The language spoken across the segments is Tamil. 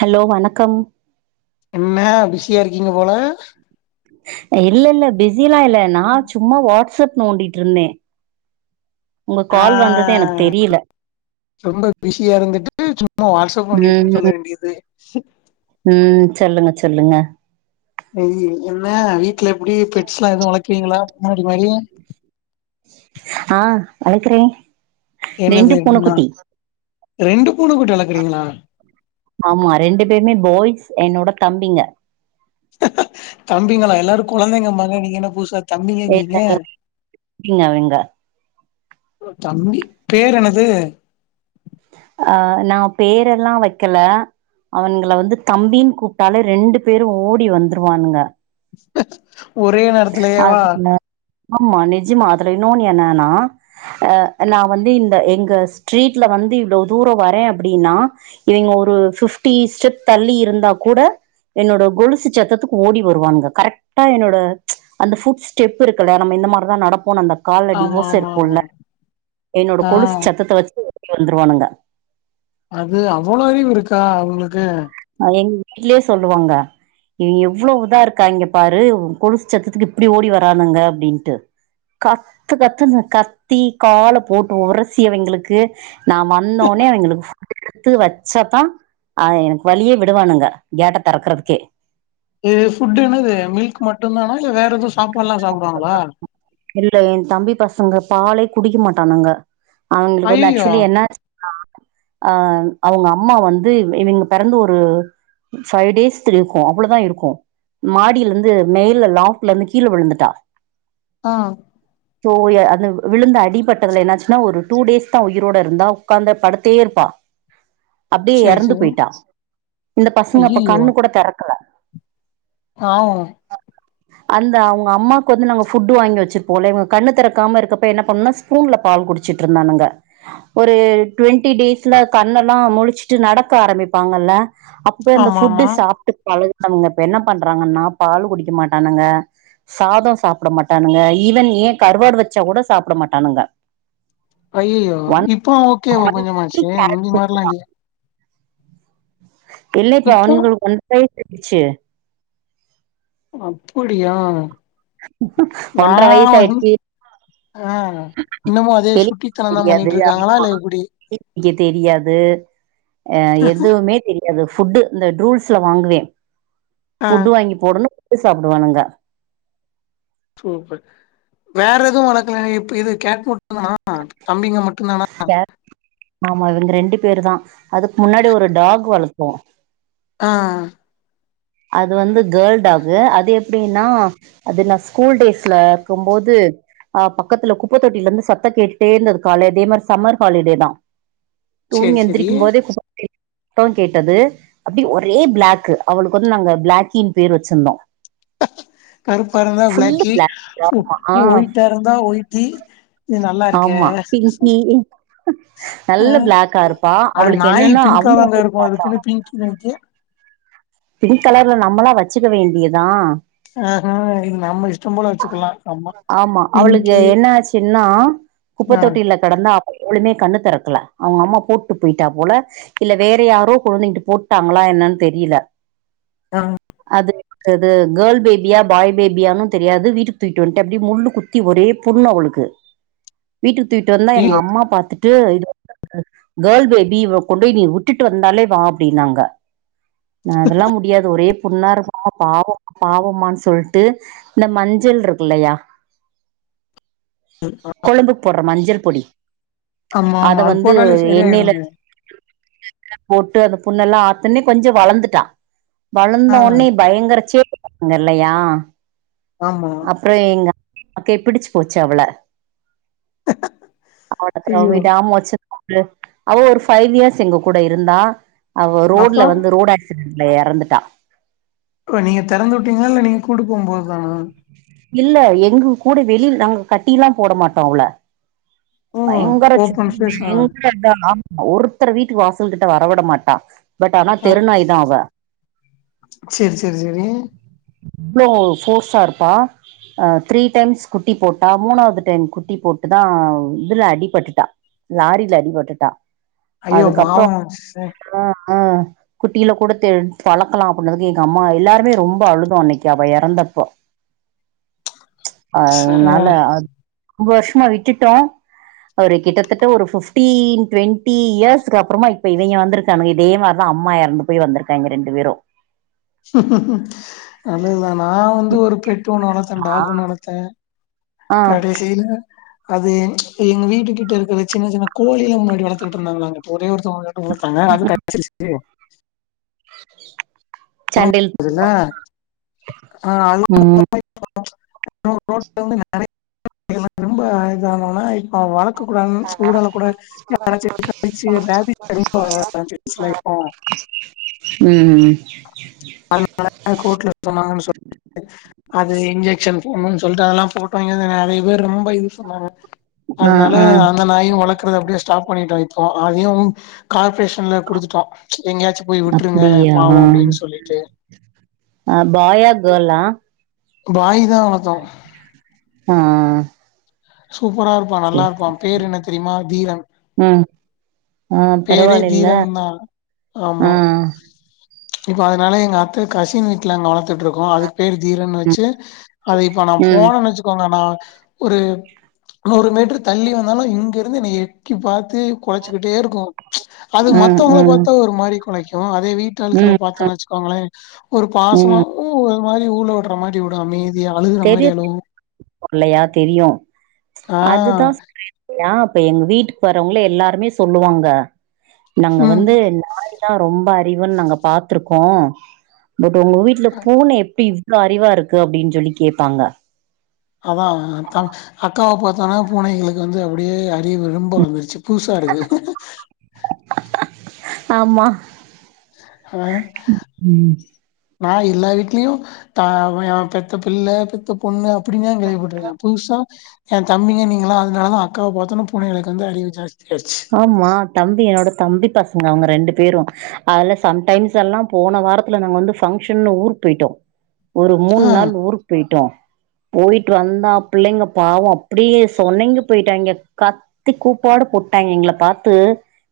ஹலோ வணக்கம் என்ன பிஸியா இருக்கீங்க போல இல்ல இல்ல பிஸில்லா இல்ல நான் சும்மா வாட்ஸ்அப் நோண்டிட்டு இருந்தே ஆ எனக்கு தெரியல ரொம்ப பிஸியா இருந்துட்டு சும்மா வாட்ஸ்அப் ம் நோண்டிட்டுன் சொல்ல ம் வேண்டியது ம் சொல்லுங்க சொல்லுங்க ஐ என்ன வீட்ல எப்படி பெட்ஸ்லா எதுவு வளக்குறீங்களா பூனக்ட்டி மாரி ஆ வளக்குறே என்னது ரெண்ட்னா ரெண்டு பூனை குட்டி வளக்குறீங்களா ஆமா ரெண்டு பேருமே பாய்ஸ் என்னோட தம்பிங்க தம்பிங்களா எல்லாரு குழந்தைங்கம்பாங்க நீங்க என்ன புதுசா தம்பிகங்கீங்க தம்பிங்க அவங்க தம்பி பேர் என்னது அ நா பேரெல்லா வெக்கல அவனுங்கள வந்து தம்பீன் கூப்ட்டாலே ரெண்டு பேரு ஓடி வந்துருவானுங்க [inaudible] நேரத்திலேயேவா அத் [unintelligible] ஆமா நிஜமா அதுல இன்னோன்னு என்னனா அ நா வந்து இந்த எங்க ஸ்ட்ரீட்ல வந்து இவ்ளோ தூரோ வரே அப்படீனா இவய்ங்க ஒரு ஃபிஃப்டி ஸ்டெப் தள்ளி இருந்தா கூட என்னோட கொலுசு சத்தத்துக் ஓடி வருவான்ங்க கரெக்டா என்னோட அந்த ஃபுட் ஸ்டெப் இருக்குல்ல நம்ம இந்த மாரிதா நடப்போன் அந்த காலடி ஆமா ஓச ஆமா ஆமா இருக்குல என்னோட ஆ கொலுசு சத்தத்த வெச்சு ஓடி வந்துருவானுங்க அது அவ்வளோ அறிவு இருக்கா அவுங்ளுக்கு அ எங் வீட்லே சொல்லுவாங்க எவ்வுளோ இதா இருக்காய்ங்க பாரு உ கொலுசு சத்தத்துக்கு இப்டி ஓடி வரானுங்க அப்டின்ட்டு கத்து கத்துனு கத்தி கால போட்டு ஒரசி அவய்ங்களுக்கு நா வந்தோனே அவிங்களுக்கு ஃபுட்டு எடுத்து வச்சத்தா அ என வழியே விடுவானுங்க கேட்ட தறக்கறதுக்கே இது ஃபுட்டுன்னா இது மில்க் மட்டுந் தானா இல்ல வேற எது சாப்பாட்லா சாப்டுவாங்ளா இல்ல ஏ தம்பி பசங்க பாலே குடிக்க மாட்டானுங்க அவுங்களுக்கு வந்து ஐயோ ஆக்சுவலி என்ன அ அவுங்க அம்மா வந்து இவிங்க பெறந்து ஒரு ஃபை டேஸ் இருக்கு அவ்வளோதா இருக்கு மாடிலிந்து மேல லாஃப்லந்து கீழ விழுந்துட்டா ஆ சோ ய அந்த விழுந்த அடிபட்டதுல என்னாச்சுன்னா ஒரு டூ டேஸ் தா உயிரோட இருந்தா உக்காந்த படு த்தேயிருப்பா அப்டியே சரி எறந்து சரி போயிட்டா இந்த பசங்க அப்ப ஐய்யய்யோ கண்ணு கூட தெறக்கல பாவோ அந்த அவுங்க அம்மாக்கு வந்து நாங்க ஃபுட்டு வாங்கி வெச்சிரும்போல இவங்க கண்ணு தெறக்காம இருக்கப்ப என்ன பண்ணுணா ஸ்பூன்ல பால் குடிச்சிட்டுருந்தானுங்க ஒரு ட்வெண் டி டேஸ்ல கண்ணெல்லா முழிச்சிட்டு நடக்க ஆரம்பிப்பாங்கல்ல அப்ப இந்த ஃபுட்டு ஆமாமா சாப் ட்டு பழகுனவங்க இப்ப என்ன பண்றாங்கன்னா பாலு குடிக்க மாட்டானுங்க சாதோ சாப்பிட மாட்டானுங்க ஈவன் ஏ கறுவாடு வெச்சா கூட சாப்பிட மாட்டானுங்க அய்யிய்யோ ஒன் இப்ப ஓகேவா கொஞ்சமாச்சு வீக் முந்தி மார்லா இல்லியே இல்ல இப்ப இப்போ அவனுங்களுக்கு ஒன்ற வயசு ஆய்டுச்சு அப்புடியா நா ஒன்ற வந்து வய்சாயிடுச்சு ஆ இன்னமு அதே சுட்டித்தனந்தா தெரியாது பண்ணிட்ருக்காங்களா இல்ல எப்படி [unintelligible] தெரியாது அ எதுவுமே தெரி அது ஃபுட்டு் இந்த ரடூல்ஸ்ல வாங்குவே ஆ ஃபுட்டு் வாங்கி போடனு புட்ட சாப்பிடுவானுங்க சூப்பர் வேற எதுவுவளர்க்கல இப்ப இது கேக மட்டு தானா தம்பிங்க மட்டு தானா ஆ ஆமா இவங்க ரெண்டு பேரு தா அதுக்கு முன்னாடி ஒரு டாக் வளர்த்தோ ஆ அது வந்து கேர்ள்டாகு அது எப்படின்னா அது நா ஸ்கூல் டேஸ்ல இருக்குபோது ஆ பக்கத்து குப்பத்த தொட்டில இருந்து சத்தத்தை கேட்டுட்டே இருந்தது கால அதே மாரி சம்மர் ஹாலிடே தா சேரி தூங்க சேரி எந்திரிக்கு போதே கேட்டது அப்படி ஒரே பிளாக் அவளுக்கு ந்து நாங்க பிளாக்கின் பேர் வச்சிருந்தோ கருப்பா இருந்தா ஃபுல்லு பிளாக்கி பிளாக் ஆ ஒயிட்டா இருந்தா ஒயிட்டி இது நல்லா இருக்க ஆமா பிங்கி அ நல்ல பிளாக்கா இருப்பா அது அவளுக்கு நாய் என்னன்னா பிங்க்கா அவங்க தாங்க இருக்கு அதுக்குன்னு பிங்க்கி நினைக்கு பிங்க் கலர்ல நம்மளா வச்சுக்க வேண்டியதா ஆஹா இது நம்ம இஷ்டம் போல வச்சுக்கலா ஆமா அவளுக்கு பிங்கி என்ன ஆச்சுன்னா ஆ குப்பைத் தொட்டில கடந்தா எவ்வளுவுமே கண்ணு திறக்கல அவங்க அம்மா போட்டு போயிட்டா போல இல்ல வேற யாரோ குழந்தைங்கிட்டு போட்டுட்டாங்களா என்னன்னு தெரியல ஆ அது து கேர்ள் பேபியா பாய் பேபியானனு தெரியாது வீட்டுக்கு தூயிட்டு வந்துட்டுள அப்படி முள்ளு குத்தி ஒரே புண்ணு அவளுக்கு [inaudible] வீட்டு தூட்யிடுந்த எங்க ஐயோ அம்மா பாத்துட்டு இது கேர்ள் பேபி கொண்டு போய் நீ விட்டுட்டு வந்தாலே வா அப்டின்னாங்க நா அதெல்லா முடியாது ஒரே புண்ணா இருக்கு ஆ பாவம் பாவமான்னு சொல்லிட்டு இந்த மஞ்சள் இருக்கு இல்லைய கொழம்பு போடுற மஞ்சள் பொடி ஆமா ஆமா அத அது வந்து போட்டாலே எண்ணெயில சரியாயிடுமே போட்டு அந்த புண்ணெல்லா ஆத்தனே கொஞ்சோ வளர்ந்துட்டா ஆ வளர்ந்த உடனே பயங்கர சேட்ட பண்ணுவா இல்லையா ஆமா அப்புற எங்க அ அமாக்க பிடிச்சு போச்சு அவள அடத்த ஐயோ விடாம வச்சு அவ ஒரு ஃபைவ் இயர்ஸ் எங்க கூட இருந்தா அவ ரோட்ல அப்றோ வந்து ரோட அ இல்ல இறந்துட்டா ஓ நீங்க திறந்து வுட்டேங்கள நீங்க கூடா போகு போது தா இல்ல எங்க கூட வெளிய நாங்க கட்டி எல்லா போட மாட்டோ அவள ஓ பயங்கர ஓப்பன் சுட்டி ஸ்பேஸ் ஆ பயங்கரா [unintelligible] ஒருத்தர் வீட்டுக்கு வாசல்கிட்ட வரவிட மாட்டா பட் ஆனா ஆ தெருநாய்தாஅவ சேரி சேரி சேரி இவ்ளோ ஃபோர்ஸ்டா இருப்பா அ த்ரீ டைம்ஸ் குட்டி போட்டா மூணாவது டைம் குட்டி போட்டுதா இதுல அடிபட்டுட்டா லாரில அடிபட்டுட்டா ஐயோ அதுக்கப்புறோ பாவோ ச ஆ குட்டில கூட தெ வளர்க்கலா அப்டின்றதுக்கு எங்க அம்மா எல்லாருமே ரொம்ப அழுதோ அன்னைக்கு அவ இறந்தப்ப ச அதனால அது ரொம்ப வருஷமா விட்டுட்டோ அவ கிட்டத்தட்ட ஒரு பிப்டீன் டுவெண்டி இயர்ஸ்கு அப்புறமா இப்பன் இவங்க வந்துரு இதே மாரிதா அம்மா இறந்து போய் வந்திருக்காங்க ரெண்டு பேரு நல்லதுதா நா வந்து ஒரு பெட் பெட் ஓன்னு வளந்தே ஆ கடசில அது ச் எங்க வீட்டு கிட்ட இருக்கிற சின்ன சின்ன கோழிலா முன்னாடி வளத்துட்டு இருந்தாங்களாங்க ஒரே ஒருத்தங்க [unintelligible] [inaudible] சண்டைல் ம் [unintelligible] [unintelligible] [unintelligible] ம் ம் [unintelligible] அது இன்ஜெக்ஷன் போண்ணுனு சொல்ட்டு அதெல்லா போட்டோவங்க நெறைய பேர் ரொம்ப யூஸ் பண்ணாங்க ஆ அதுனால ஆ அந்த நாயு வளக்கறது அப்டியே ஸ்டாப் பண்ணிட்டோ இப்ப அதையு கார்ப்ரேஷன்ல குடுத்துட்டோ எங்கேயாச்சு போய் விட்டுருங்க பாவோ அப்டியா அப்புடினு சொல்லி ஆ பாயா கேர்ளா பாய் தா வளத்தோ ம் ம் ம் சூப்பரா இருப்பான் நல்லா இருப்பான் பேரு என்ன தெரிமா தீரன் ம் ஆ பேரே பரவாயில்ல தீரன் தா ஆ ஆமா இப்ப அதுனால எங்க அத்த கசின் வீட்ல அங்க வளத்துட்டுருக்கோ அதுக்கு பேர் தீரன்னு ம் வெச்சு அது இப்ப நா ம் போனன்னு வெச்சுக்கோங்க நா ஒரு நூறு மீட்டர் தள்ளி வந்தாலு இங்க இருந்து என்னை எக்கி பார்த்து கொலைச்சுக்கிட்டே இருக்கு ச் அது ம் மத்தவங்கள ம் பாத்தா ஒரு மாரி கொலைக்கு அதே வீட்டு ஆள்கள ம் பாத்தோணு வெச்சுக்கோங்களே ஒரு பாசமா ம் ஊ ஒரு மாரி ஊல வுடுற மாரி வுடு அமைதி ஆ [unintelligible] யா இப்ப எங்க வீட்டுக்கு வர்ரவங்களே எல்லாருமே சொல்லுவாங்க நாங்க ம் வந்து நாய் ட்டா ரொம்ப அறிவுன்னு நாங்க பாத்துருக்கோ பட் உங்க வீட்ல பூன எப்டி இவ்ளோ அறிவா இருக்கு அப்டின்னு சொல்லி கேட்பாங்க அதா ஆ அக்காவ பாத்தோனா பூனைகளுக்கு வந்து அப்டியே அறிவு வந்து ரொம்ப வந்துருச்சு புதுசா இருக்கு ஆமா ஆஹ ம் நாய் எல்லா வீட்லயு நா பெத்த பிள்ள பெத்த பொண்ணு அப்டின்னு தா கேள்விப்பட்டிருக்கே புதுசா ஏன் தம்பிங்க நீங்கெல்லா அதுனால தான் அக்காவ பாத்தோனா புனைகளுக்கு வந்து அறிவு ஆயிடுச்சு ஆமா தம்பி என்னோட தம்பி பசங்க அவங்க ரெண்டு பேரு அதுல சம்டைம்ஸ் எல்லா போன வாரத்துல நாங்க வந்து பங்க்ஷன்னு ஊருக்கு போயிட்டோ ஒரு மூணு ஆ நாள் ஊருக்கு போயிட்டோ போயிட்டு வந்தா புள்ளைங்க பாவோ அப்டியே சொனைங்கீ போயிட்டாங்க கத் கத்தி கூப்பாடு போட்டாங்க எங்கள பாத்து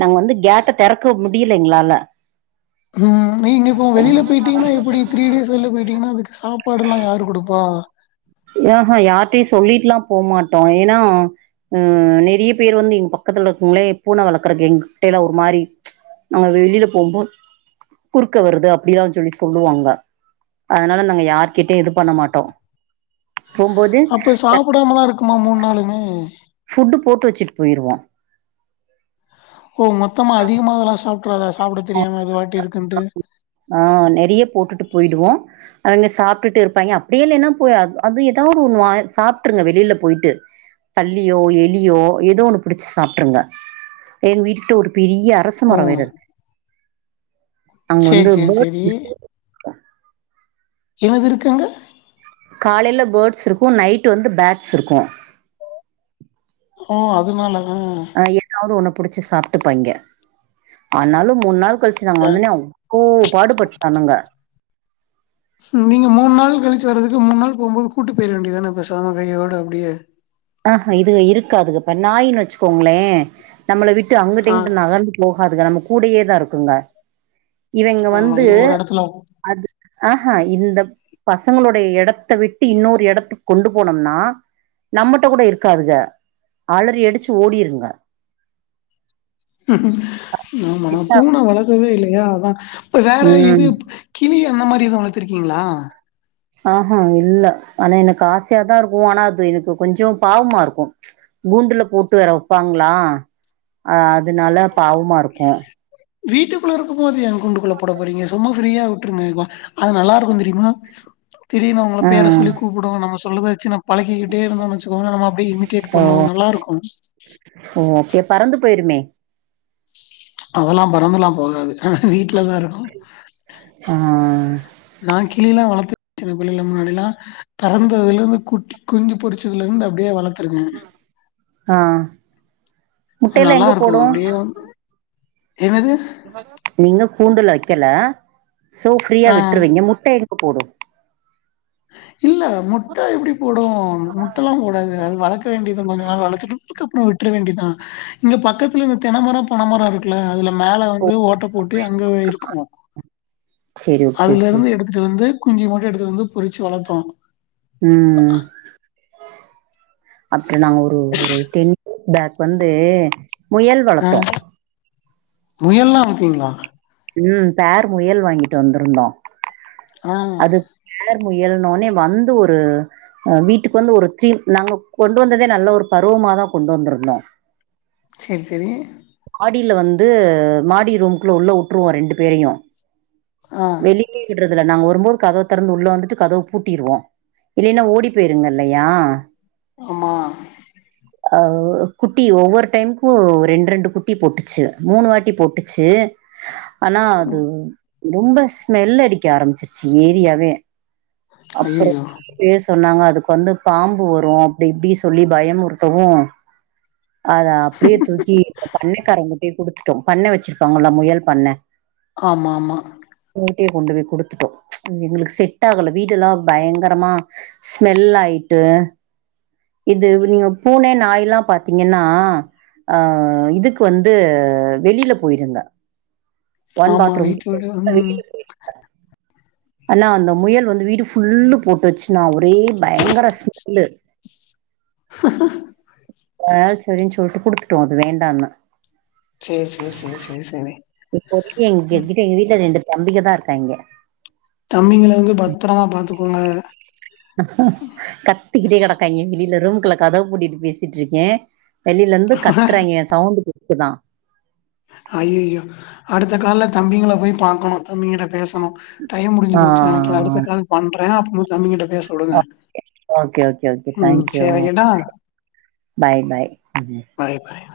நாங்க வந்து கேட்ட தெறக்க முடில எங்களால ம் நீங்க இப்போ வெளில போயிட்டீங்கனா எப்டி த்ரீ டேஸ் வெள்ல போய்ட்டீங்கனா அதுக் சாப்பாடெல்லா யாரு குடுப்பா ம்ஹ யார்டயு சொல்லிட்டுல்லா போமாட்டோ ஏனா ம்ஹ் நெறைய பேர் வந்து எங் பக்கத்துல இருக்கவங்களே பூன வளக்குற கேங்கு எங்க கிட்டைல ஒரு மாரி நாங்க வெளில போம்போது குறுக்க வருது அப்டிலா சொல்லி சொல்லுவாங்க அதனால நாங்க யார்கிட்டயு இது பண்ண மாட்டோ போம்போது அப்ப சாப்படாமலா இருக்குமா மூணு நாளுமே ஃபுட்டு போட்டு வெச்சுட்டு போயிருவோ ஓ மொத்தமா அதிகமா இதல்லாம் சாப்ட்றாத சாப்புட தெரியாம இது பாட்டு இருக்குன்ட்டு ஆ நெறைய போட்டுட்டு போயிடுவோம் அவைங்க சாப்பிட்டுட்டு இருப்பாங்க அப்டியே இல்லன்னா போய் அது ஏதாவது ஒன்னு வ சாப்ட்டுருங்க வெளில போயிட்டு பல்லியோ எலியோ ஏதோ ஒண்ணு புடிச்சு சாப்ட்டுருங்க எங்க வீட்டு கிட்ட ஒரு பெரிய அரச ஓ மரம் வேற இருக்கு அங்க வந்து சேரி சேரி பட்ஸ் சேரி யாரு இருக்காங்க காலைல பர்ட்ஸ் இருக்கு நைட்டு வந்து பேட்ஸ் இருக்கும் ஓ அதனால ந ஏதாவது ஒன்ன புடிச்சி சாப்ட்டுபாங்க ஆனாலும் மூண் நாள் கழிச்சு நாங்க சார் வந்தோன்ன ஒ பாடுபட்டுச்சு ஜனங்க நீங்க மூணு நாள் கழிச்சி வரதுக்கு மூணு நாள் போபோது கூட்டு போயிட வேண்டியதானே பேசாம கையோட அப்டியே ஆ இது இருக்காதுக இப்ப நாயின்னு வச்சுக்கோங்களே நம்மள விட்டு ஆ அங்கிட்டுஇங்குட்டு நகந்து போகாதுங்க நம்ம கூடேயேதா இருக்குங்க இவங்க ஆமா வந்து இது ஒரு எடத்துல அது ஆ ஆ இந்த பசங்களுடைய எடத்த விட்டு இன்னொரு இடத்துக்கு கொண்டு போனோனா நம்மட்ட கூட இருக்காதுங்க அலறி அடிச்சு ஓடிருங்க ஆமா விட்டா பூன வளத்ததே இல்லங்க அதா இப்ப வேற ம் இது கிளி அந்த மாரி எது வளத்துக்கீங்களா ஆஹான் இல்ல ஆனா எனக்கு ஆசயாதா இருக்கு ஆனா அது எனக்கு கொஞ்ச பாவமா இருக்கு கூண்டுல போட்டு வேற வப்பாங்களா அதனால பாவமா இருக்கு வீட்டுக்குள்ள இருக்கும் போது எ குண்டுக்குள்ள போட போறீங்க சும்மா ஃப்ரீயா விட்ருங்க ப அது நல்லா இருக்கும் தெரியுமா திடீர்னு உங்கள பேர ம் சொல்லி கூப்புடு நம்ம சொல்லத வச்சு ந பழிக்கிட்டே இருந்தோ வச்சுக்கோங்க நம்ம அப்டி இமிடெட் ஓ பண்ணும் நல்லா இருக்கும் ஓ அப்படியா பறந்து போயிருமே அதல்லாம் பறந்துெலாம் போகது வீட்டுலதா இருக்கு ஆ நா கிளிலா வளத்துச்ருவே சின்ன பிள்ளைல முன்னாடிலா பெறந்ததுல இருந்து குட்டி குஞ்சு பொறிச்சதுல இருந்து அப்டியே வளத் ஆ அது முட்டைலா நல்லா எங்க இருக்கு போடு அப்டியே என்னது நீங்க கூண்டுல வக்கல சோ ஃப்ரீயா ஆ விட்டுருவீங்க முட்ட எங்க போடு இல்ல முட் முட்ட எப்டி போடு முட்டல்லா போடது அது வளக்க வேண்டியது கொஞ்ச நாள் வளத்துட்டுதுக்கப்புற வி ட்ற வேண்டிதா இங்க பக்கத்தல இந்த தெனமர பனமரம் இருக்கு துல அதுல மேல வந்து ஓட்ட போட்டு அங்க இருக்குமோ சேரி ஓகே அதுல ஓகே இருந்து எடுத்துட்டுந்து குஞ்சு மட்டு எடுத்துட்டு வந்து பொறிச்சு வளத்தோ ம் அப்புற நாங்க ஒரு ஒரு டென் பேக் வந்து முயல் ஆ வளத்தோ முயல்லா வப்பிங்களா ம் பேர் முயல் வாங்கிட்டு வந்துருந்தோ ஆ அது பேர் முயலன்னவோன்ன வந்து ஒரு அ வீட்டுக்கு வந்து ஒரு த்ரீ நாங்க கொண்டு வந்ததே நல்ல ஒரு பருவமாதா கொண்டு வந்துருந்தோ செரி செரி மாடில வந்து மாடி ரூம்க்குள்ள உள்ள உட்டுருவோ ரெண்டு பேரயு ஆ வெளிகே விட்றதுல்ல நாங்க ஒர் டும்போது கதவத் தெறந்து உள்ள வந்துட்டு கதவு பூட்டிருவோ இல்லேனா ஓடிப் போயிருங்க இல்லையா அம்மா அ குட்டி ஒவ்வொரு டைம்க்கு ரெண் ரெண்டு குட்டி போட்டுச்சு மூனு வாட்டி போட்டுச்சு ஆனா அது ரொம்ப ஸ்மெல்லடிக்க ஆரம்பிச்சிருச்சு ஏரியாவே அப்றோ ஐயயோ பேர் சொன்னாங்க அதுக்கு வந்து பாம்பு வரு அப்டி இப்டி சொல்லி பயமுறுத்தவு அத அப்டியேத் தூக்கி பண்ணக்காரங்கிட்டியேக் குடுத்துட்டோ பண்ணே வெச்சிருப்பாங்கல்லா முயல் பண்ணே ஆமா மா வூங்கிட்டியேக் கொண்டு போய் குடுத்துட்டோ எங்களுக்கு செட்டாகல வீடெல்லா பயங்கரமா ஸ்மெல்லாயிட்டு இது நீங்க பூன நாய்லா பாத்தீங்கன்னா அ இதுக்கு வந்து வெளிலப் போயிருங்க ஒன் ஆமா பாத்ரூம் வீட்டோட ம் வெளியில ஆனா அந்த முயல் வந்து வீடு ஃபுல்லு போட்டு வெச்சுன்னா ஒரே பயங்கர ஸ்மெல்லு வே செரின் சொல்ட்டு குடுத்துட்டோ அது வேண்டான்னு சேர் சேர் சேர் சேர் செரி இப்போதக்கி எங் எங்கிட்ட எங்க வீட்ல ரெண்டுத் தம்பிகதா இருக்காய்ங்க தம்பிங்கள வந்து பத்தரமா பாத்துகோங்க கத்திகிட்டே கெடக்காய்ங்க வெளில ரூம்குள்ள கதவுப் பூட்டிட்டு பேசிட்ருக்கே வெளிலேந்து கத்தறாய்ங்க சவுண்ட்டு கேக்குதா ஐயிய்யோ அடுத்த கால்ல தம்பிங்களப்போய் பாக்கணு தம்பிங்கிட்ட பேசணு டைம் முடிஞ்சி ஆ போச்சு நெனைக்கே அடுத்த கால்ப் பண்றே அப்பம்மோது தம்பிங்கிட்ட பேச் ஓகே ஓகே ஓகே ஓகே ம் தேங்க்யூ சேரி வைக்கட்டா பாய் பாய் பாய் பாய்